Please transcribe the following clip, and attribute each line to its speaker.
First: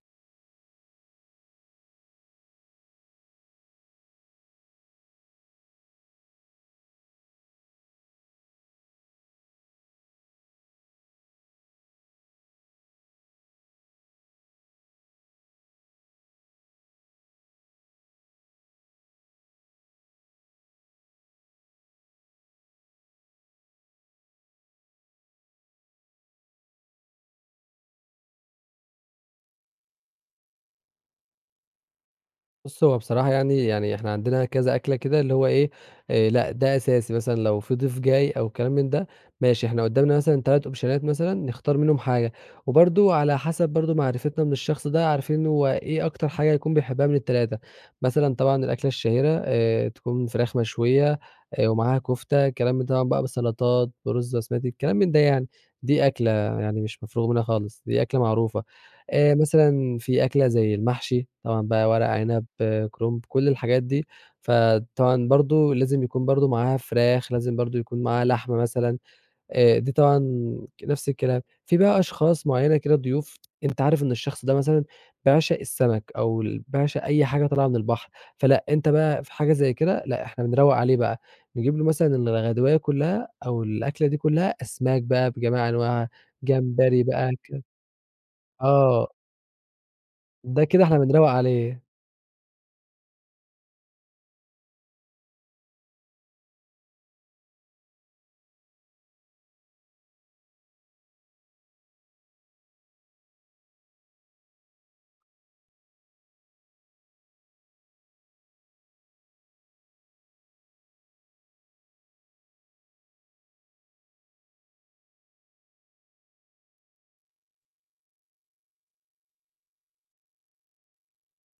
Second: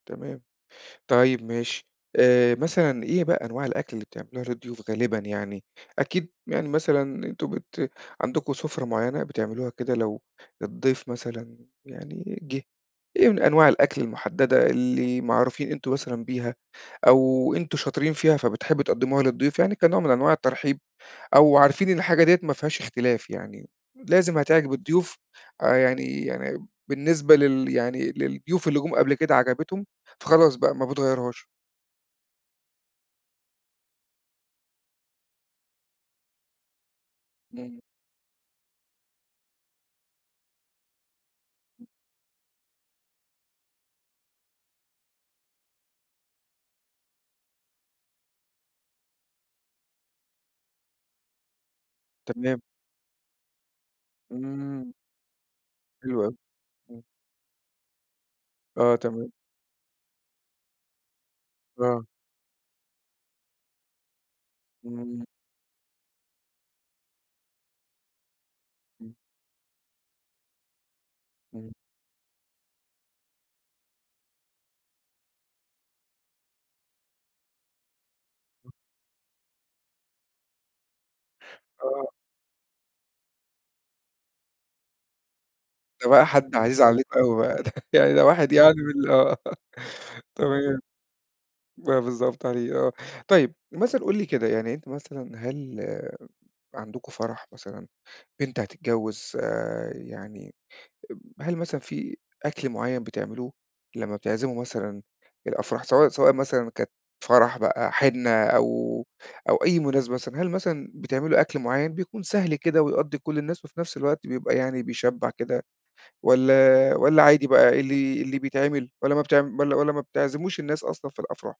Speaker 1: تمام. طيب ماشي. آآ مثلًا إيه بقى أنواع الأكل اللي بتعملوها للضيوف غالبًا يعني؟ أكيد يعني مثلًا أنتم بت عندكم سُفرة معيّنة بتعملوها كده لو الضيف مثلًا يعني جِه، إيه من أنواع الأكل المُحدّدة اللي معروفين أنتم مثلًا بيها، أو أنتم شاطرين فيها فبتحبوا تقَدِّموها للضيوف يعني كنوع من أنواع الترحيب، أو عارفين إن الحاجة دِيّة ما فيهاش إختلاف يعني، لازم هتعجب الضيوف آآ، يعني يعني بالنسبة لل يعني للضيوف اللي جُم قبل كده عجبِتهم، فخلاص بقى ما بتغيّروهاش؟
Speaker 2: بُصّ، هو بصراحة يعني، يعني إحنا عندنا كذا أكلة كده اللي هو إيه، آآ لأ ده أساسي، مثلًا لو في
Speaker 1: إمم.
Speaker 2: ضيف جاي أو كلام من ده ماشي، إحنا قُدامنا مثلًا 3 أوبشنات مثلًا نختار منهُم حاجة وبرضه على حسَب برضه معرفتنا من الشخص ده عارفين هو إيه أكتر حاجة يكون بيحبها من ال3 مثلًا طبعًا الأكلة الشهيرة آآ تكون فراخ مشويّة، آآ ومعاها كُفتة،
Speaker 1: تمام.
Speaker 2: كلام من ده طبعًا بقى بالسَّلطات، بالرز البسمتي،
Speaker 1: إمم.
Speaker 2: كلام من ده يعني، دي
Speaker 1: حلو
Speaker 2: أكلة
Speaker 1: أوي.
Speaker 2: يعني
Speaker 1: إمم.
Speaker 2: مش مفروغ منها خالص، دي أكلة معروفة،
Speaker 1: آه، تمام.
Speaker 2: آآ مثلًا في أكلة زي المحشي طبعًا بقى ورق
Speaker 1: آه.
Speaker 2: عنب، كرنب، كل الحاجات دي،
Speaker 1: إمم.
Speaker 2: فطبعًا برضه لازم يكون برضه معاها فراخ، لازم برضه يكون معاها لحمة مثلًا
Speaker 1: إمم.
Speaker 2: آآ، دي طبعًا ك نفْس الكلام.
Speaker 1: إمم.
Speaker 2: في بقى أشخاص معيّنة كده، ضيوف، أنت عارف إن الشخص ده مثلًا بيعشَق السمَك أو ال بيعشق أي حاجة طالعة من البحر، فلأ أنت بقى في حاجة زي كده لأ، إحنا بنروّق عليه بقى نجيب له
Speaker 1: آه.
Speaker 2: مثلًا الغدواية كلّها أو الأكلة دي كلّها، أسماك بقى بجميع أنواعها،
Speaker 1: ده بقى حد عزيز
Speaker 2: جمبري
Speaker 1: عليكم
Speaker 2: بقى
Speaker 1: أوي
Speaker 2: ك
Speaker 1: بقى ده يعني ده واحد يعني من ال
Speaker 2: آه.
Speaker 1: آه
Speaker 2: ده
Speaker 1: تمام.
Speaker 2: كده إحنا بنروّق عليه.
Speaker 1: آه بالضبط عليه آه. طيب مثلًا قُل لي كده يعني أنت مثلًا هل عندكم فرَح مثلًا، بنت هتتجوّز آآ، يعني هل مثلًا في أكْل معيّن بتعملوه لمّا بتعزِموا مثلًا الأفراح سواء سواء مثلًا كانت فرَح بقى حِنّة أو أو أي مناسبة مثلًا، هل مثلًا بتعملوا أكْل معيّن بيكون سهل كده ويقضّي كلّ الناس، وفي نفْس الوقت بيبقى يعني بيشبّع كده والّا والّا عادي بقى اللي اللي بيتعمل والّا ما بتع والّا والّا ما بتعزموش الناس أصلًا في الأفراح؟